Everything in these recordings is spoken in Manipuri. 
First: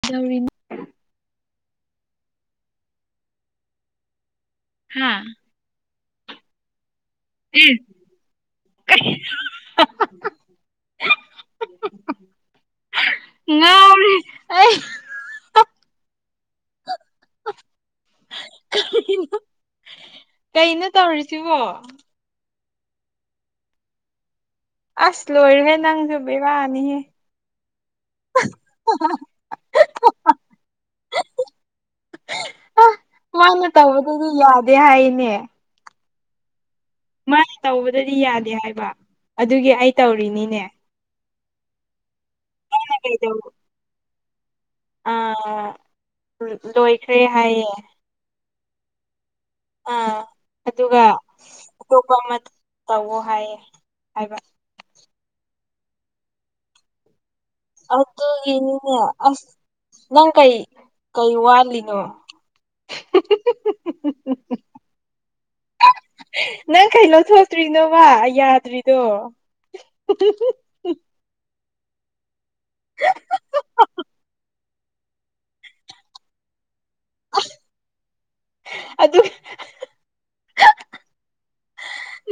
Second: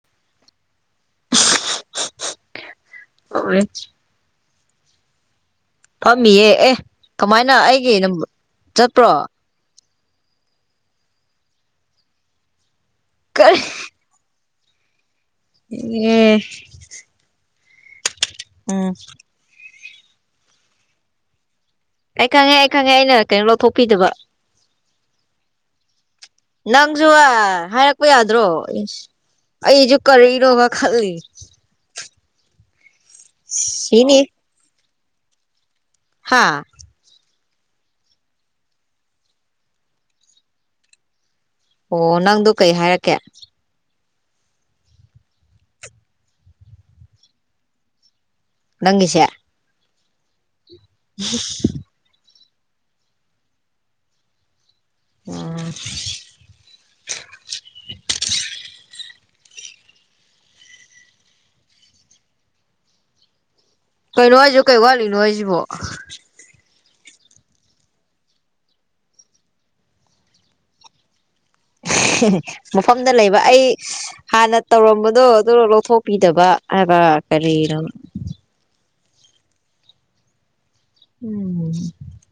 [unintelligible] ꯀꯣꯔꯦꯠꯁ꯫ ꯍꯥꯥ꯫ ꯐꯝꯃꯤꯌꯦ ꯑꯦ ꯀꯃꯥꯏꯅ ꯑꯦ ꯑꯩꯒꯤ ꯆꯠꯄ꯭ꯔꯣ꯫ ꯀꯩ ꯀꯔꯤ ꯉꯥꯎꯔꯦ ꯑꯩ꯫ ꯏꯌꯦ ꯎꯝ꯫ ꯀꯩꯅꯣ ꯇꯧꯔꯤꯁꯤꯕꯣ꯫ ꯑꯩ ꯈꯪꯉꯦ ꯑꯩ ꯈꯪꯉꯦ ꯑꯩꯅ ꯀꯩꯅꯣ ꯂꯧꯊꯣꯛꯄꯤꯗꯕ꯫ ꯑꯁ ꯂꯣꯏꯔꯦꯍꯦ ꯅꯪꯁꯨ ꯕꯦꯔꯥꯅꯤꯍꯦ ꯅꯪꯖꯨ ꯍꯥꯏꯔꯛꯄ ꯌꯥꯗ꯭ꯔꯣ ꯏꯁ꯫ ꯑꯩꯖꯨ ꯀꯔꯦꯔꯣꯒ ꯈꯠꯂꯤ꯫ ꯑ ꯃꯥꯅ ꯁꯤꯅꯤ ꯇꯧꯕꯗꯗꯤ ꯌꯥꯗꯦ ꯍꯥꯏꯅꯦ꯫ ꯍꯥꯥ꯫ ꯃꯥꯅ ꯇꯧꯕꯗꯗꯤ ꯌꯥꯗꯦ ꯍꯥꯏꯕ ꯑꯗꯨꯒꯤ ꯑꯩ ꯇꯧꯔꯤꯅꯤꯅꯦ꯫ ꯑꯣ ꯅꯪꯗꯨ꯫ ꯑ ꯂꯣꯏꯈ꯭ꯔꯦ ꯍꯥꯏꯌꯦ꯫ ꯅꯪꯒꯤꯁꯦ꯫ ꯑꯥ ꯑꯗꯨꯒ ꯑꯇꯣꯞꯄ ꯑꯃ ꯇꯧꯋꯣ ꯍꯥꯏꯌꯦ ꯍꯥꯏꯕ꯫ ꯎꯝ꯫ ꯑꯗꯨꯒꯤꯅꯤꯅꯦ ꯑꯁ ꯅꯪ ꯀꯩꯔꯤ ꯀꯩ ꯋꯥꯠꯂꯤꯅꯣ꯫ [unintelligible] ꯀꯩꯅꯣ ꯍꯥꯖꯦ ꯀꯩ ꯋꯥꯠꯂꯤꯅꯣ ꯍꯥꯏꯖꯤꯕꯣ꯫ ꯅꯪ ꯀꯩꯂꯧꯊꯣꯛꯇ꯭ꯔꯤꯅꯣꯕ ꯌꯥꯗ꯭ꯔꯤꯗꯣ꯫ ꯃꯐꯝꯗ ꯂꯩꯕ ꯑꯩ ꯍꯥꯟꯅ ꯇꯧꯔꯝꯕꯗꯣ ꯑꯗꯨ ꯂꯧꯊꯣꯛꯄꯤꯗꯕ ꯍꯥꯏꯕ ꯀꯔꯤꯅꯣ ꯑꯗꯨ ꯎꯝ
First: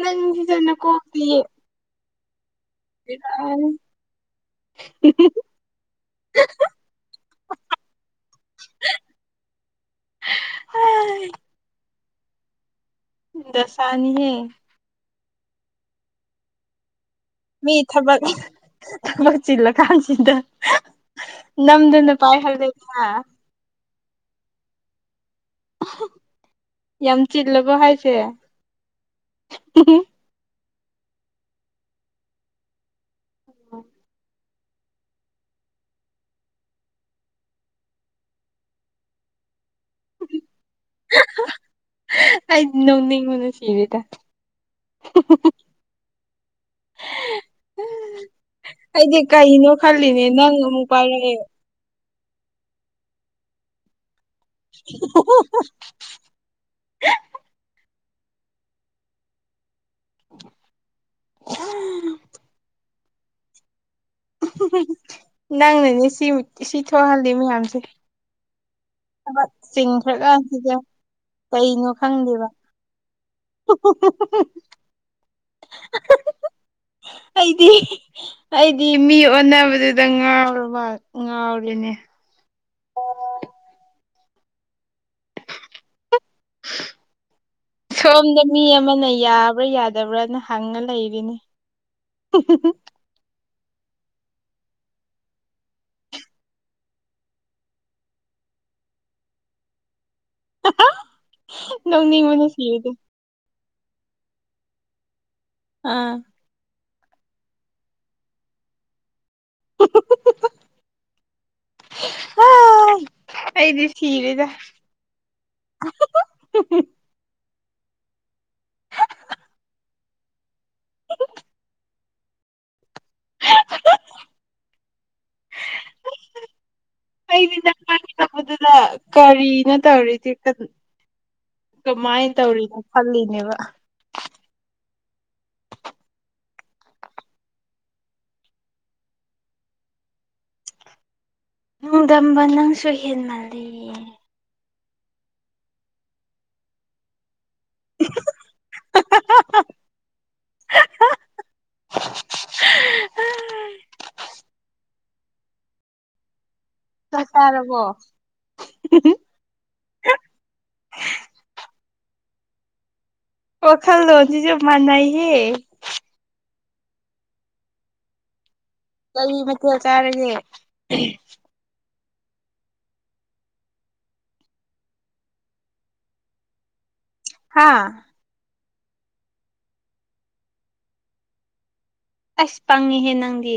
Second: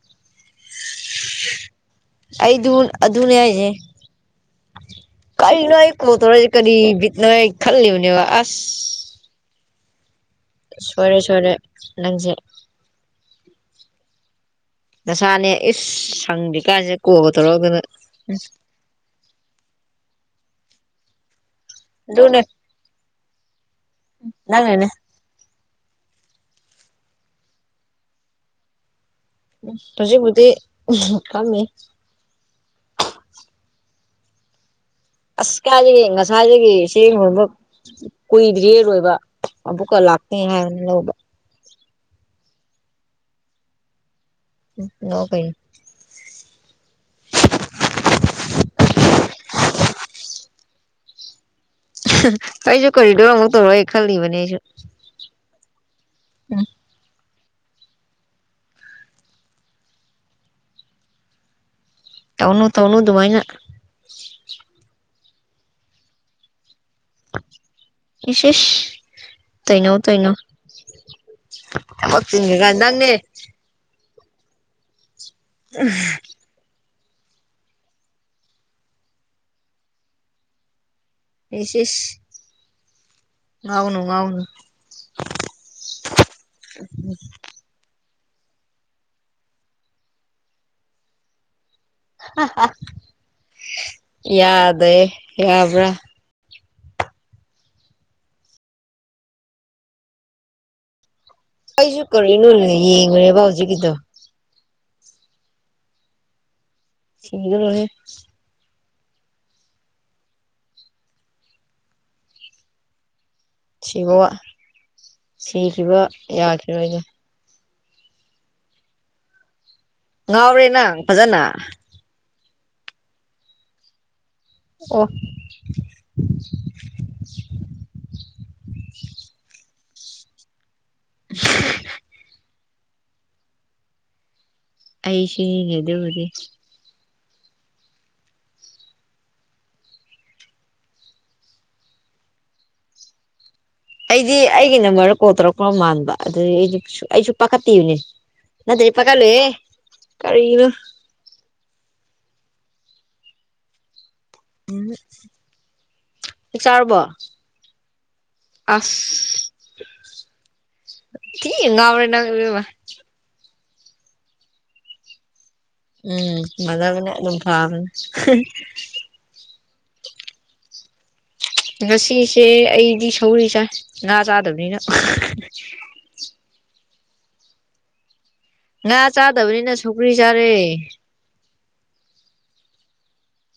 ꯅꯪꯖꯅ ꯀ ꯍꯇꯅꯤ ꯑꯩꯗꯨ ꯑꯗꯨꯅꯦ ꯍꯥꯏꯅꯦ ꯀꯔꯤꯅꯣ ꯑꯩ ꯀꯣꯠꯇꯧꯔꯁꯤꯦ ꯀꯔꯤ ꯕꯤꯠꯅꯣ ꯑꯩ ꯈꯜꯂꯤꯕꯅꯦꯕ ꯑꯁ ꯍ ꯁꯣꯔꯦ ꯁꯣꯔꯦ ꯅꯪꯁꯦ ꯗꯁꯥꯅꯤ ꯍꯦ ꯅꯁꯥꯅꯦ ꯏꯁ ꯁꯪꯗꯀꯥꯁꯦ ꯀꯣꯕꯗ ꯃꯤ ꯊꯕꯛ ꯊꯄ ꯆꯤꯜꯂ ꯈꯥꯟ ꯆꯤꯟꯗ ꯅꯝꯗꯨ ꯅ ꯄꯥꯏ ꯍꯥꯏꯗꯕꯌꯥ ꯅꯪꯦꯅꯦ ꯌꯥꯝ ꯆꯤꯜꯂꯕꯣ ꯍꯥꯏꯁꯦ ꯍꯨꯖꯤꯛꯕꯨꯗꯤ ꯈꯝꯃꯤ ꯑꯣ ꯑꯁ ꯀꯥꯔꯤ ꯉꯁꯥꯏꯗꯒꯤ ꯁꯦꯡ ꯍꯨꯝꯕ ꯀꯨꯏꯗꯔꯤꯌꯦ ꯂꯣꯏꯕ ꯑꯃꯨꯛꯀ ꯂꯥꯛꯀꯅꯤ ꯍꯥꯏꯕꯅꯦ ꯂꯧꯕ ꯑꯩ ꯅꯣꯛꯅꯤꯡꯕꯅ ꯁꯤꯔꯦꯗ ꯅꯣ ꯀꯩ [unintelligible] ꯑꯩꯗꯤ ꯀꯩꯅꯣ ꯈꯜꯂꯤꯅꯦ ꯅꯪ ꯑꯃꯨꯛ ꯄꯥꯏꯔꯛꯑꯦ ꯑꯩꯁꯨ ꯀꯔꯤꯗꯔ ꯑꯃꯨꯛ ꯇꯧꯔ ꯈꯜꯂꯤꯕꯅꯦ ꯑꯩꯁꯨ [unintelligible] ꯎꯝ [unintelligible] ꯇꯧꯅ ꯇꯧꯅꯨ ꯑꯗꯨꯃꯥꯏꯅ ꯅꯪꯅꯅꯦ ꯁꯤ ꯁꯤ ꯊꯣꯛꯍꯜꯂꯤ ꯃꯌꯥꯝꯁꯦ ꯏꯁ ꯏꯁ ꯊꯕꯛ ꯇꯩꯅꯧ ꯆꯤꯡꯈ꯭ꯔ ꯇꯩꯅꯧ ꯀꯥꯟꯁꯤꯗ ꯀꯩꯅꯣ ꯊꯕꯛ ꯈꯪꯗꯦꯕ ꯆꯤꯟꯒ꯭ꯔꯀꯥꯟ ꯅꯪꯅꯦ [unintelligible] [unintelligible] ꯑꯩꯗꯤ ꯑꯩꯗꯤ ꯃꯤ ꯑꯣꯟꯅꯕꯗꯨꯗ ꯉꯥꯎꯔꯕ ꯏꯁꯁ ꯉꯥꯎꯔꯦꯅꯦ ꯏꯁꯁ ꯉꯥꯎꯅꯨ ꯉꯥꯎꯅꯨ ꯁꯣꯝꯗ ꯃꯤ ꯑꯃꯅ ꯌꯥꯕ꯭ꯔꯥ ꯌꯥꯗꯕ꯭ꯔꯅ ꯍꯪꯉ ꯂꯩꯔꯤꯅꯤ ꯌꯥꯗꯦ ꯌꯥꯕ꯭ꯔꯥ [unintelligible] ꯑꯩꯁꯨ ꯅꯣꯛꯅꯤꯡꯕꯅ ꯀꯔꯤꯅꯣꯅꯦ ꯁꯤꯔꯦꯗ ꯌꯦꯡꯕꯅꯦꯕꯥ ꯍꯧꯖꯤꯛꯀꯤꯗꯣ ꯑꯥ [unintelligible] [unintelligible] ꯑꯩꯗꯤ ꯁꯤꯕ ꯁꯤꯔꯦꯗ ꯁꯤꯈꯤꯕ [unintelligible] ꯌꯥꯈꯤꯔꯣꯏꯅꯦ ꯉꯥꯎꯔꯦ ꯅꯪ ꯐꯖꯅ ꯑꯣ ꯑꯩꯗꯤ ꯅꯪ ꯄꯥꯏꯃꯤꯟꯅꯕꯗꯨꯗ ꯀꯔꯤꯅꯣ ꯇꯧꯔꯤꯗꯤ ꯀꯃꯥꯏꯟ ꯇꯧꯔꯤꯅꯣ ꯈꯜꯂꯤꯅꯦꯕ ꯑꯩꯁꯤꯅꯤꯅꯥ ꯑꯗꯨꯕꯤꯗꯤ ꯅꯨꯡꯗꯝꯝꯕ ꯅꯪꯁꯨ ꯍꯦꯟꯃꯜꯂꯤ ꯑꯩꯗꯤ ꯑꯩꯒꯤ ꯅꯝꯕꯔꯗ ꯀꯣꯜ ꯇꯧꯔꯛꯄ꯭ꯔ ꯃꯥꯟꯕ ꯑꯗꯨꯗꯤ ꯑꯩꯗꯤ ꯑꯩꯁꯨ ꯄꯀꯠꯇꯤꯌꯨꯅꯦ ꯅꯠꯇ꯭ꯔꯗꯤ ꯄꯈꯠꯂꯣꯏꯍꯦ ꯀꯔꯤꯅꯨ [unintelligible] ꯆꯥꯛ ꯆꯔꯕꯣ ꯆꯥꯛ ꯆꯥꯔꯕꯣ ꯑꯁ ꯊꯤꯟ ꯉꯥꯎꯔꯦ ꯅꯪ ꯋꯥꯈꯜꯂꯣꯟꯁꯤꯁꯨ ꯃꯥꯟꯅꯩꯍꯦ ꯎꯝ ꯃꯥꯅꯕꯅꯦ ꯑꯗꯨꯝ ꯐꯥꯕꯅꯦ ꯀꯔꯤ ꯃꯊꯦꯜ ꯆꯥꯔꯒꯦ ꯑꯍꯝ ꯉꯁꯤꯁꯦ ꯑꯩꯗꯤ ꯁꯧꯒꯔꯤ ꯆꯥꯏ ꯉꯥ ꯆꯥꯗꯕꯅꯤꯅ ꯍꯥꯥ ꯉꯥ ꯆꯥꯗꯕꯅꯤꯅ ꯁꯧꯒꯔꯤ ꯆꯥꯔꯦ ꯑꯁ ꯄꯪꯉꯤꯍꯦ ꯅꯪꯗꯤ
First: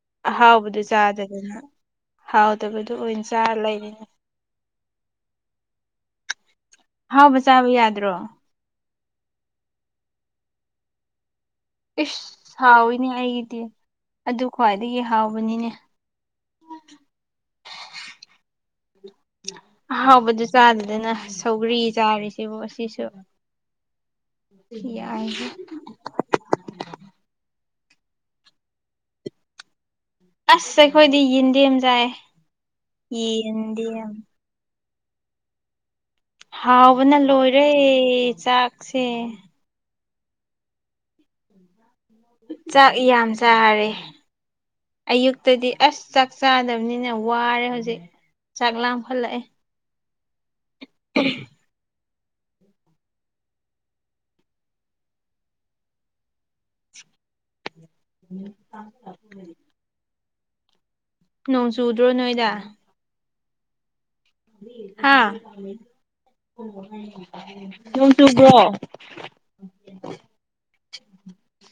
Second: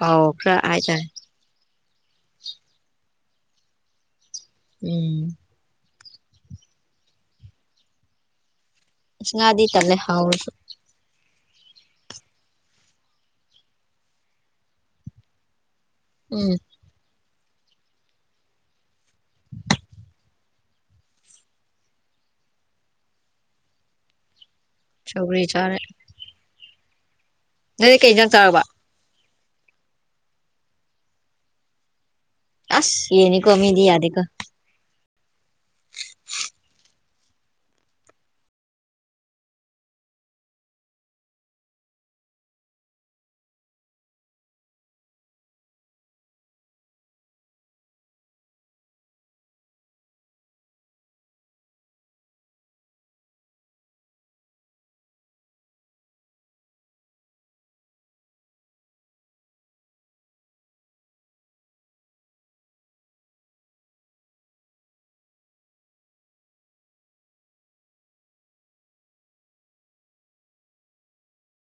ꯀꯥꯎꯈ꯭ꯔꯥ ꯑꯍꯥꯎꯕꯗꯨ ꯍꯥꯏꯇꯥꯔꯦ ꯆꯥꯗ ꯗꯅ ꯍꯥꯎꯇꯕꯗꯨ ꯑꯣꯏꯅ ꯆꯥꯔ ꯂꯩꯔꯤꯅꯦ ꯎꯝ ꯑꯍꯥꯎꯕ ꯆꯥꯕ ꯌꯥꯗ꯭ꯔꯣ ꯏꯁ ꯉꯥꯗꯤ ꯇꯜꯂꯦ ꯍꯥꯎꯔꯣꯏ ꯏꯁ ꯍꯥꯎꯋꯤꯅꯦ ꯑꯩꯗꯤ ꯑꯗꯨ ꯈ꯭ꯋꯥꯏꯗꯒꯤ ꯍꯥꯎꯕꯅꯤꯅꯦ ꯎꯝ ꯑꯍꯥꯎꯕꯗꯨ ꯆꯥꯗꯗꯅ ꯁꯧꯒ꯭ꯔꯤ ꯆꯥꯔꯤꯁꯤꯕ ꯑꯁꯤꯁꯨ ꯁꯧꯒ꯭ꯔꯤ ꯌꯥꯏꯍꯦ ꯆꯥꯔꯦ ꯅꯣꯏ ꯀꯩ ꯑꯦꯟꯖꯥꯡ ꯆꯥꯔꯕ ꯑꯁ ꯑꯩꯈꯣꯏꯗꯤ ꯌꯦꯟꯗꯦꯝ ꯆꯥꯏ ꯑꯁ ꯌꯦꯅꯤ ꯀꯣ ꯃꯤꯗꯤ ꯌꯦꯟꯗꯦꯝ ꯌꯥꯗꯦꯀꯣ ꯕꯅ ꯂꯣꯏꯔꯦ ꯆꯥꯛꯁꯦ [inaudible] ꯆꯥꯛ ꯌꯥꯝ ꯆꯥꯔꯦ ꯑꯌꯨꯛꯇꯗꯤ ꯑꯁ ꯆꯥꯛ ꯆꯥꯗꯕꯅꯤꯅ ꯋꯥꯔꯦ ꯍꯧꯖꯤꯛ ꯆꯥꯛ ꯂꯥꯃꯈꯠꯂꯛꯑꯦ [inaudible] [inaudible] ꯅꯣꯡ ꯆꯨꯗ꯭ꯔꯣ ꯅꯣꯏꯗ ꯍꯥ ꯅꯣꯡ ꯆꯨꯕ꯭ꯔꯣ